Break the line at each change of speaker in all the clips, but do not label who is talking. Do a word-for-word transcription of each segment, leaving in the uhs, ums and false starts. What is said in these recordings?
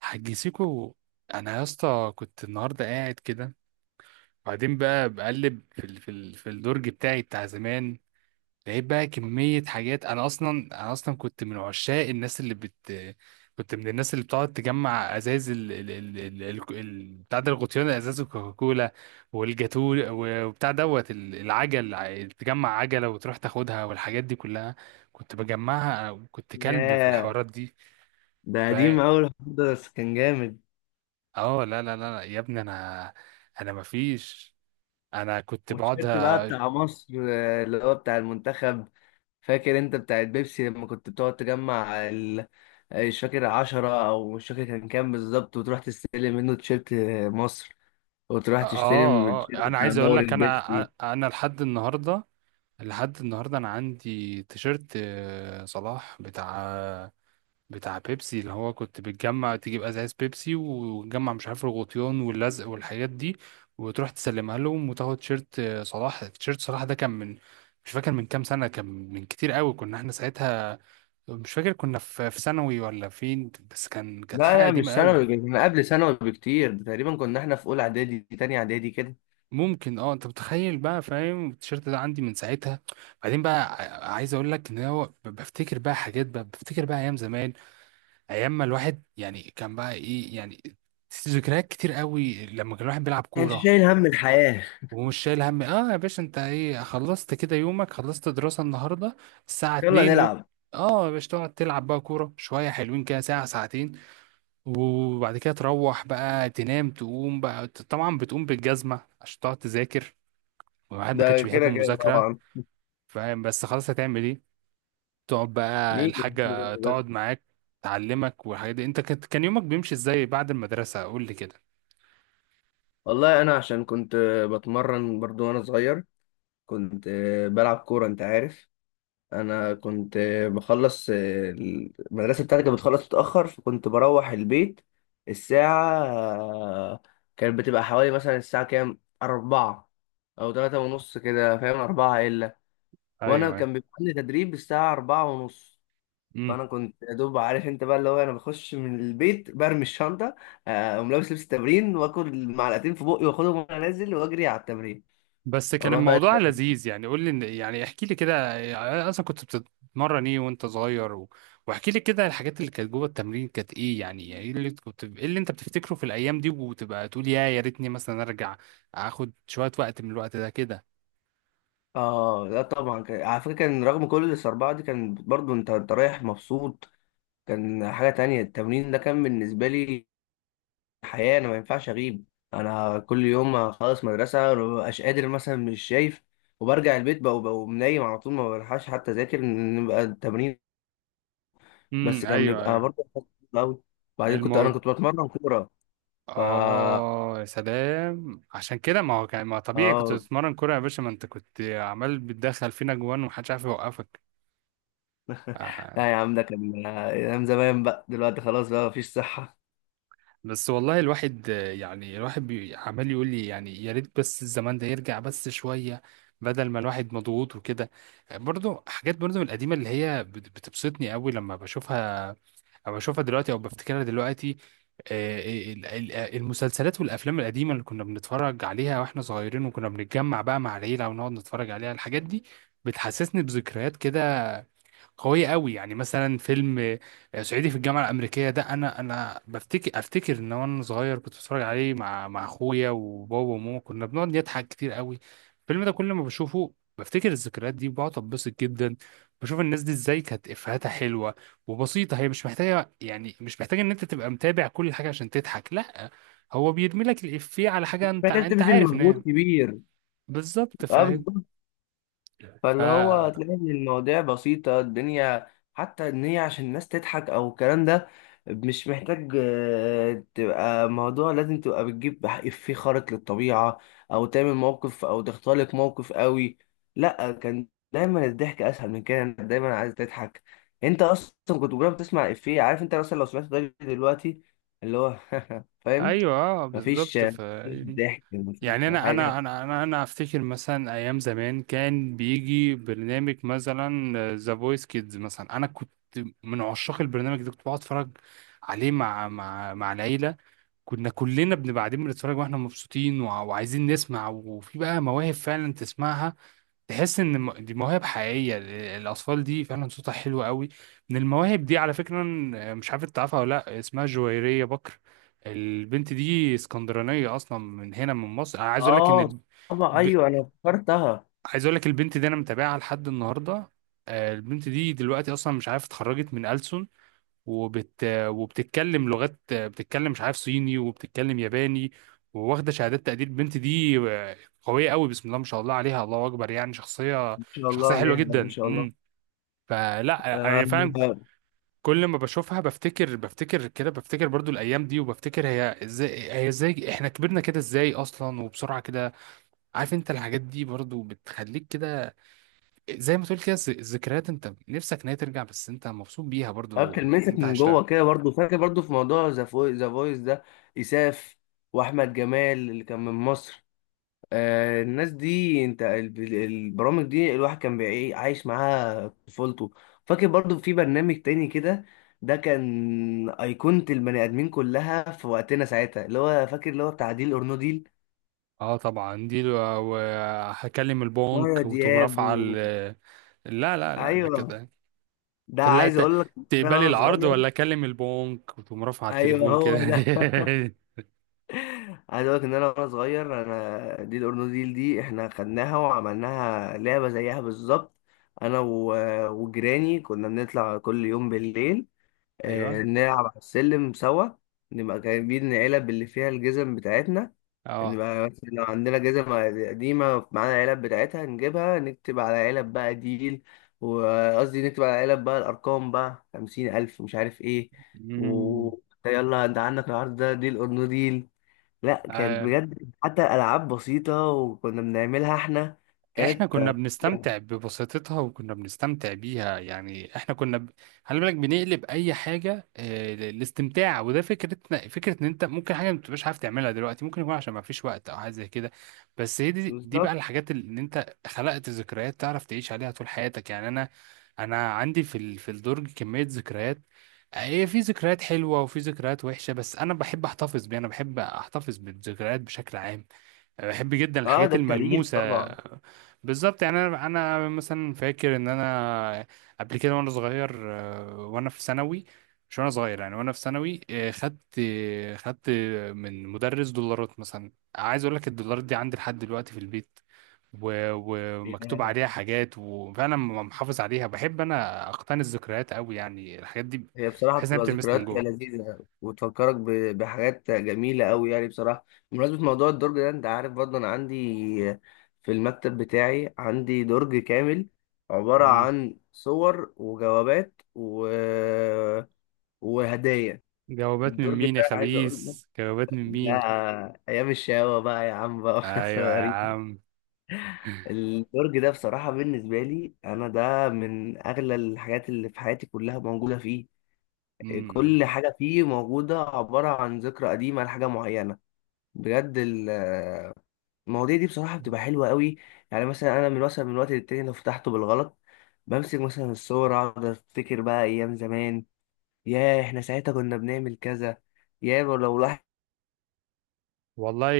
حاج سيكو، انا يا اسطى كنت النهارده قاعد كده. وبعدين بقى بقلب في ال... في ال... في الدرج بتاعي بتاع زمان. لقيت بقى كميه حاجات. انا اصلا انا اصلا كنت من عشاق الناس اللي بت كنت من الناس اللي بتقعد تجمع ازاز ال ال ال ال ال- ال- بتاع ده الغطيان، ازاز الكوكاكولا والجاتو. و- وبتاع دوت ال- العجل، ع- تجمع عجله وتروح تاخدها والحاجات دي كلها. كنت بجمعها، كنت كلب في
ياه،
الحوارات دي.
ده قديم أوي الحوار ده، بس كان جامد.
اه لا لا لا لا، يا ابني انا. انا ما فيش. انا كنت بقعد ه-
والتيشيرت بقى بتاع مصر، آه، اللي هو بتاع المنتخب. فاكر انت بتاع البيبسي لما كنت بتقعد تجمع ال... آه، مش فاكر عشرة أو مش فاكر كان كام بالظبط، وتروح تستلم منه تيشيرت، آه، مصر. وتروح تشتري من
اه
التيشيرت
اه انا
بتاع
عايز اقول
دوري
لك، انا
البيبسي.
انا لحد النهارده، لحد النهارده انا عندي تيشيرت آه، صلاح بتاع، بتاع بيبسي، اللي هو كنت بتجمع تجيب ازاز بيبسي وتجمع مش عارف الغطيان واللزق والحاجات دي وتروح تسلمها لهم وتاخد تيشيرت آه، صلاح. تيشيرت صلاح ده كان من، مش فاكر من كام سنه، كان من كتير قوي. كنا احنا ساعتها مش فاكر كنا في في ثانوي ولا فين، بس كان كانت
لا
حاجه
لا، مش
قديمه قوي.
ثانوي، كان قبل ثانوي بكتير، ده تقريبا كنا احنا في أولى إعدادي تانية إعدادي كده.
ممكن. اه انت متخيل بقى، فاهم؟ التيشيرت ده عندي من ساعتها. بعدين بقى ع- عايز اقول لك ان هو ب- بفتكر بقى حاجات، بقى بفتكر بقى ايام زمان، ايام ما الواحد يعني كان بقى ايه يعني. ذكريات كتير قوي لما كان الواحد بيلعب
كانش
كوره.
شايل هم الحياة.
ومش شايل هم. اه يا باشا، انت ايه خلصت كده يومك، خلصت دراسه النهارده الساعه
يلا
اتنين ممكن؟
نلعب.
اه يا باشا، تقعد تلعب بقى كوره شويه حلوين كده ساعه ساعتين وبعد كده تروح بقى تنام. تقوم بقى طبعا بتقوم بالجزمة عشان تقعد تذاكر، والواحد ما
ده
كانش بيحب
كده كده
المذاكرة.
طبعا.
فاهم؟ بس خلاص، هتعمل ايه. تقعد بقى
مين يحب
الحاجة تقعد
المذاكرة؟
معاك تعلمك والحاجات دي. انت كنت- كان يومك بيمشي ازاي بعد المدرسة؟ قول لي كده.
والله انا عشان كنت بتمرن برضو وانا صغير، كنت بلعب كوره، انت عارف. انا كنت بخلص المدرسه بتاعتي، كانت بتخلص متاخر، فكنت بروح البيت الساعه، كانت بتبقى حوالي مثلا الساعه كام، أربعة أو تلاتة ونص كده، فاهم، أربعة إلا. وأنا
ايوه،
كان بيبقى عندي تدريب الساعة أربعة ونص.
ايوه.
فانا كنت يا دوب، عارف انت بقى، اللي هو انا بخش من البيت برمي الشنطه، آه، اقوم لابس لبس التمرين واكل معلقتين في بقي واخدهم وانا نازل واجري على التمرين.
بس كان
اروح بقى
الموضوع
التمرين.
لذيذ يعني. قول لي إن- يعني احكي لي كده، يعني اصلا كنت بتتمرن ايه وانت صغير و... واحكي لي كده الحاجات اللي كانت جوه التمرين كانت ايه يعني. يعني ايه اللي كنت، ايه اللي انت بتفتكره في الايام دي وتبقى تقول يا يا ريتني مثلا ارجع اخد شوية وقت من الوقت ده كده.
اه لا طبعا، كان- على فكره كان رغم كل الصربعه دي كان برضو انت انت رايح مبسوط. كان حاجه تانية التمرين ده، كان بالنسبه لي حياه، انا ما ينفعش اغيب. انا كل يوم اخلص مدرسه ما ببقاش قادر مثلا مش شايف، وبرجع البيت بقى وبقى نايم على طول، ما بلحقش حتى اذاكر نبقى التمرين. بس
امم،
كان
ايوه،
بيبقى
ايوه.
برضه قوي. بعدين كنت انا
الموضوع.
كنت بتمرن كوره. ف
اه يا سلام، عشان كده. ما هو كان ما طبيعي كنت
اه
بتتمرن كوره يا باشا، ما انت كنت عمال بتدخل فينا جوان ومحدش عارف يوقفك. آه.
لا يا عم، ده كان ايام زمان بقى، دلوقتي خلاص بقى مفيش صحه.
بس والله الواحد يعني، الواحد بي- عمال يقول لي يعني يا ريت بس الزمان ده يرجع بس شوية، بدل ما الواحد مضغوط وكده. برضو حاجات برضو من القديمة اللي هي بت- بتبسطني قوي لما بشوفها او بشوفها دلوقتي او بفتكرها دلوقتي. آه. ال- ال- المسلسلات والافلام القديمة اللي كنا بنتفرج عليها واحنا صغيرين وكنا بنتجمع بقى مع العيلة ونقعد نتفرج عليها، الحاجات دي بتحسسني بذكريات كده قوية قوي. يعني مثلا فيلم آه، صعيدي في الجامعة الأمريكية ده، أنا أنا بفتكر، أفتكر إن وأنا صغير كنت بتفرج عليه مع مع أخويا وبابا وماما، كنا بنقعد نضحك كتير قوي. الفيلم ده كل ما بشوفه بفتكر الذكريات دي وبقعد أتبسط جدا. بشوف الناس دي إزاي كانت إفيهاتها حلوة وبسيطة. هي مش محتاجة يعني، مش محتاجة إن أنت تبقى متابع كل حاجة عشان تضحك. لأ، هو بيرمي لك الإفيه على حاجة أنت،
محتاج
أنت
تبذل
عارف إن هي.
مجهود كبير،
بالظبط،
اه.
فاهم.
فاللي هو
فا.
هتلاقي ان المواضيع بسيطة، الدنيا حتى ان هي عشان الناس تضحك او الكلام ده، مش محتاج، آه، تبقى موضوع لازم تبقى بتجيب إفيه خارق للطبيعة او تعمل موقف او تختلق موقف قوي. لا كان دايما الضحك اسهل من كده، إنت دايما عايز تضحك. انت اصلا كنت بجرب تسمع إفيه، عارف انت، مثلا لو سمعت ده دلوقتي اللي هو فاهم،
ايوه، اه
مفيش
بالظبط. فا.
مفيش ضحك،
يعني
مفيش
انا انا
حاجة.
انا انا انا افتكر مثلا ايام زمان كان بيجي برنامج مثلا ذا فويس كيدز مثلا. انا كنت من عشاق البرنامج ده، كنت بقعد اتفرج عليه مع مع مع العيله. كنا كلنا بنبقى قاعدين بنتفرج واحنا مبسوطين وع- وعايزين نسمع. وفي بقى مواهب فعلا تسمعها تحس ان الم- دي مواهب حقيقيه. ال- الاطفال دي فعلا صوتها حلو قوي. من المواهب دي على فكره إن- آه، مش عارف انت عارفها ولا لا، اسمها جويريه بكر. البنت دي اسكندرانيه اصلا من هنا من مصر. انا عايز اقول لك ان
اه
الب...
طبعا
ب...
ايوه انا فكرتها.
عايز اقول لك البنت دي انا متابعها لحد النهارده. آه. البنت دي دلوقتي اصلا مش عارف، اتخرجت من ألسن وبت... وبتتكلم لغات، بتتكلم مش عارف صيني وبتتكلم ياباني وواخده شهادات تقدير. البنت دي آه، قويه قوي، بسم الله ما شاء الله عليها، الله اكبر. يعني شخصيه،
شاء الله
شخصيه حلوه
عليها، ما
جدا.
شاء الله.
امم. فلا انا فعلا
أنا
كل ما بشوفها بفتكر، بفتكر كده بفتكر برضو الايام دي وبفتكر هي ازاي، هي ازاي احنا كبرنا كده ازاي اصلا، وبسرعه كده. عارف انت الحاجات دي برضو بتخليك كده، زي ما تقول كده الذكريات، انت نفسك ان هي ترجع بس انت مبسوط بيها برضو
أكلمتك
انت
من
عشتها.
جوه كده، برضو فاكر برضو في موضوع ذا فوي- ذا فويس ده، إساف وأحمد جمال اللي كان من مصر. آه، الناس دي، أنت، ال- البرامج دي الواحد كان بيعي- عايش معاها طفولته. فاكر برضو في برنامج تاني كده، ده كان أيقونة البني آدمين كلها في وقتنا ساعتها، اللي هو فاكر اللي هو بتاع ديل أور نو ديل.
اه طبعا دي لو- وهكلم
مايا
البنك وتقوم
دياب و...
رافعه ال- لا لا لا، ده
أيوه،
كده
ده عايز
ثلاثة.
أقول لك، ده
تقبلي
وأنا
العرض
صغير،
ولا اكلم البنك، وتقوم رافعه على
أيوه
التليفون
هو
كده
ده. عايز اقول لك ان انا وانا صغير انا، دي الاورنوديل دي احنا خدناها وعملناها لعبه زيها بالظبط. انا و- وجيراني كنا بنطلع كل يوم بالليل، آه،
ايوه،
نلعب على السلم سوا. نبقى جايبين علب اللي فيها الجزم بتاعتنا،
اه.
نبقى مثلا لو عندنا جزم قديمه معانا علب بتاعتها نجيبها، نكتب على علب بقى ديل، وقصدي نكتب على علب بقى الارقام بقى خمسين الف مش عارف ايه. و
امم.
يلا انت عندك العرض ده ديل اورنوديل. لا كانت بجد حتى العاب بسيطه وكنا بنعملها احنا،
احنا
كانت،
كنا
آه، فظيعة.
بنستمتع ببساطتها وكنا بنستمتع بيها، يعني احنا كنا ب... خلي بالك بنقلب اي حاجه آه، ل- للاستمتاع. وده فكرتنا فكره ان انت ممكن حاجه ما بتبقاش عارف تعملها دلوقتي، ممكن يكون عشان ما فيش وقت او حاجه زي كده. بس هي دي دي بقى
بالظبط،
الحاجات اللي ان انت خلقت ذكريات تعرف تعيش عليها طول حياتك. يعني انا، انا عندي في ال... في الدرج كميه ذكريات. هي في ذكريات حلوه وفي ذكريات وحشه، بس انا بحب احتفظ بيها، انا بحب احتفظ بالذكريات بشكل عام. أنا بحب جدا
اه،
الحاجات
ده التاريخ
الملموسة.
طبعا.
بالظبط. يعني انا، انا مثلا فاكر ان انا قبل كده وانا صغير آه، وانا في ثانوي، مش وانا صغير يعني، وانا في ثانوي آه، خدت آه، خدت من مدرس دولارات. مثلا عايز اقول لك الدولارات دي عندي لحد دلوقتي في البيت، و- ومكتوب
يعني
عليها حاجات وفعلا م- محافظ عليها. بحب انا اقتني الذكريات قوي، يعني الحاجات دي
هي بصراحه
بحس انها
بتبقى
بتلمسني من
ذكريات
جوه.
لذيذه وتفكرك ب- بحاجات جميله قوي، يعني بصراحه. بمناسبه موضوع الدرج ده، انت عارف برضه انا عندي في المكتب بتاعي عندي درج كامل عباره
مم.
عن صور وجوابات و... وهدايا.
جوابات من
الدرج ده
مين يا
عايز اقول لك،
خبيث؟ جوابات من
ده
مين؟
ايام الشقاوه بقى يا عم بقى.
ايوه يا عم.
البرج ده بصراحة بالنسبة لي أنا، ده من أغلى الحاجات اللي في حياتي كلها موجودة فيه.
امم.
كل حاجة فيه موجودة عبارة عن ذكرى قديمة لحاجة معينة، بجد. ال- المواضيع دي بصراحة بتبقى حلوة قوي. يعني مثلا أنا من مثلا من وقت للتاني لو فتحته بالغلط، بمسك مثلا الصور أقعد أفتكر بقى أيام زمان. ياه إحنا ساعتها كنا بنعمل كذا، ياه لو الواحد،
والله.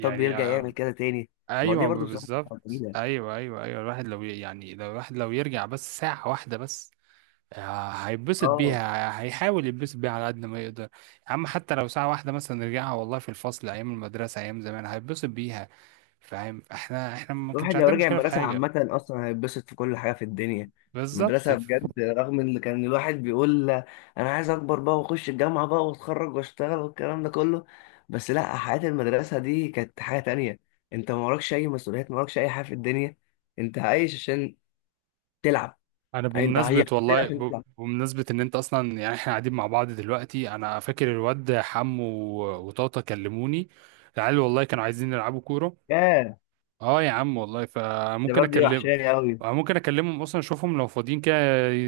طب يرجع يعمل كذا تاني.
ايوه
المواضيع برضو بصراحة
بالظبط،
جميلة.
ايوه، ايوه، ايوه. الواحد لو ي- يعني، لو الواحد لو يرجع بس ساعه واحده بس. آه، هيتبسط
اه
بيها، هيحاول يتبسط بيها على قد ما يقدر يا عم. حتى لو ساعه واحده مثلا نرجعها، والله في الفصل ايام المدرسه ايام زمان، هيتبسط بيها. فاهم؟ احنا، احنا ما
الواحد
كانش
لو
عندنا
رجع
مشكله في
المدرسة
حاجه.
عامة أصلا هيتبسط في كل حاجة في الدنيا.
بالظبط.
المدرسة بجد، رغم إن كان الواحد بيقول أنا عايز أكبر بقى وأخش الجامعة بقى وأتخرج وأشتغل والكلام ده كله، بس لأ، حياة المدرسة دي كانت حاجة تانية. أنت ما وراكش أي مسؤوليات، ما وراكش أي حاجة في الدنيا، أنت عايش عشان تلعب.
انا
أنت عايش
بمناسبة والله
عشان
ب-
تلعب.
بمناسبة ان انت اصلا يعني احنا قاعدين مع بعض دلوقتي، انا فاكر الواد حمو و- وطاطا كلموني. العيال والله كانوا عايزين يلعبوا كورة.
ياه،
اه يا عم والله، فممكن
الشباب دي
اكلم،
وحشاني أوي.
ممكن اكلمهم اصلا اشوفهم لو فاضيين كده،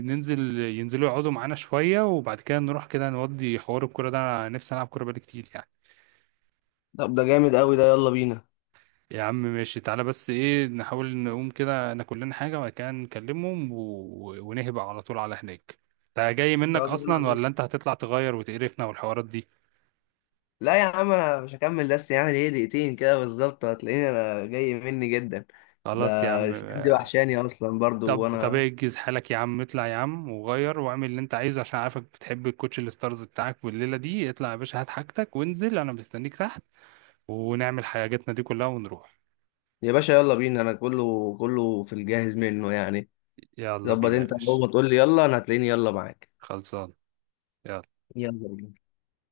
ننزل، ينزلوا يقعدوا معانا شوية وبعد كده نروح كده نودي حوار الكورة ده. انا نفسي العب كورة بقالي كتير يعني.
طب ده جامد أوي ده، يلا بينا.
يا عم ماشي، تعالى بس ايه، نحاول نقوم كده ناكل لنا حاجة وبعد كده نكلمهم و... و- ونهبق على طول على هناك. انت جاي منك
طب يلا
اصلا
بينا.
ولا انت هتطلع تغير وتقرفنا والحوارات دي؟
لا يا عم انا مش هكمل، بس يعني ايه دقيقتين كده بالظبط هتلاقيني انا جاي مني جدا. ده
خلاص يا عم
الشباب دي
آه.
وحشاني اصلا برضو
طب، طب
وانا.
اجهز حالك يا عم، اطلع يا عم وغير واعمل اللي انت عايزه، عشان عارفك بتحب الكوتش الستارز بتاعك والليلة دي. اطلع يا باشا، هات حاجتك وانزل، انا مستنيك تحت ونعمل حاجاتنا دي كلها ونروح.
يا باشا يلا بينا، انا كله كله في الجاهز منه يعني.
يلا
ظبط،
بينا يا
انت
باشا.
اول ما تقول لي يلا انا هتلاقيني يلا معاك.
خلصان. يلا.
يلا بينا.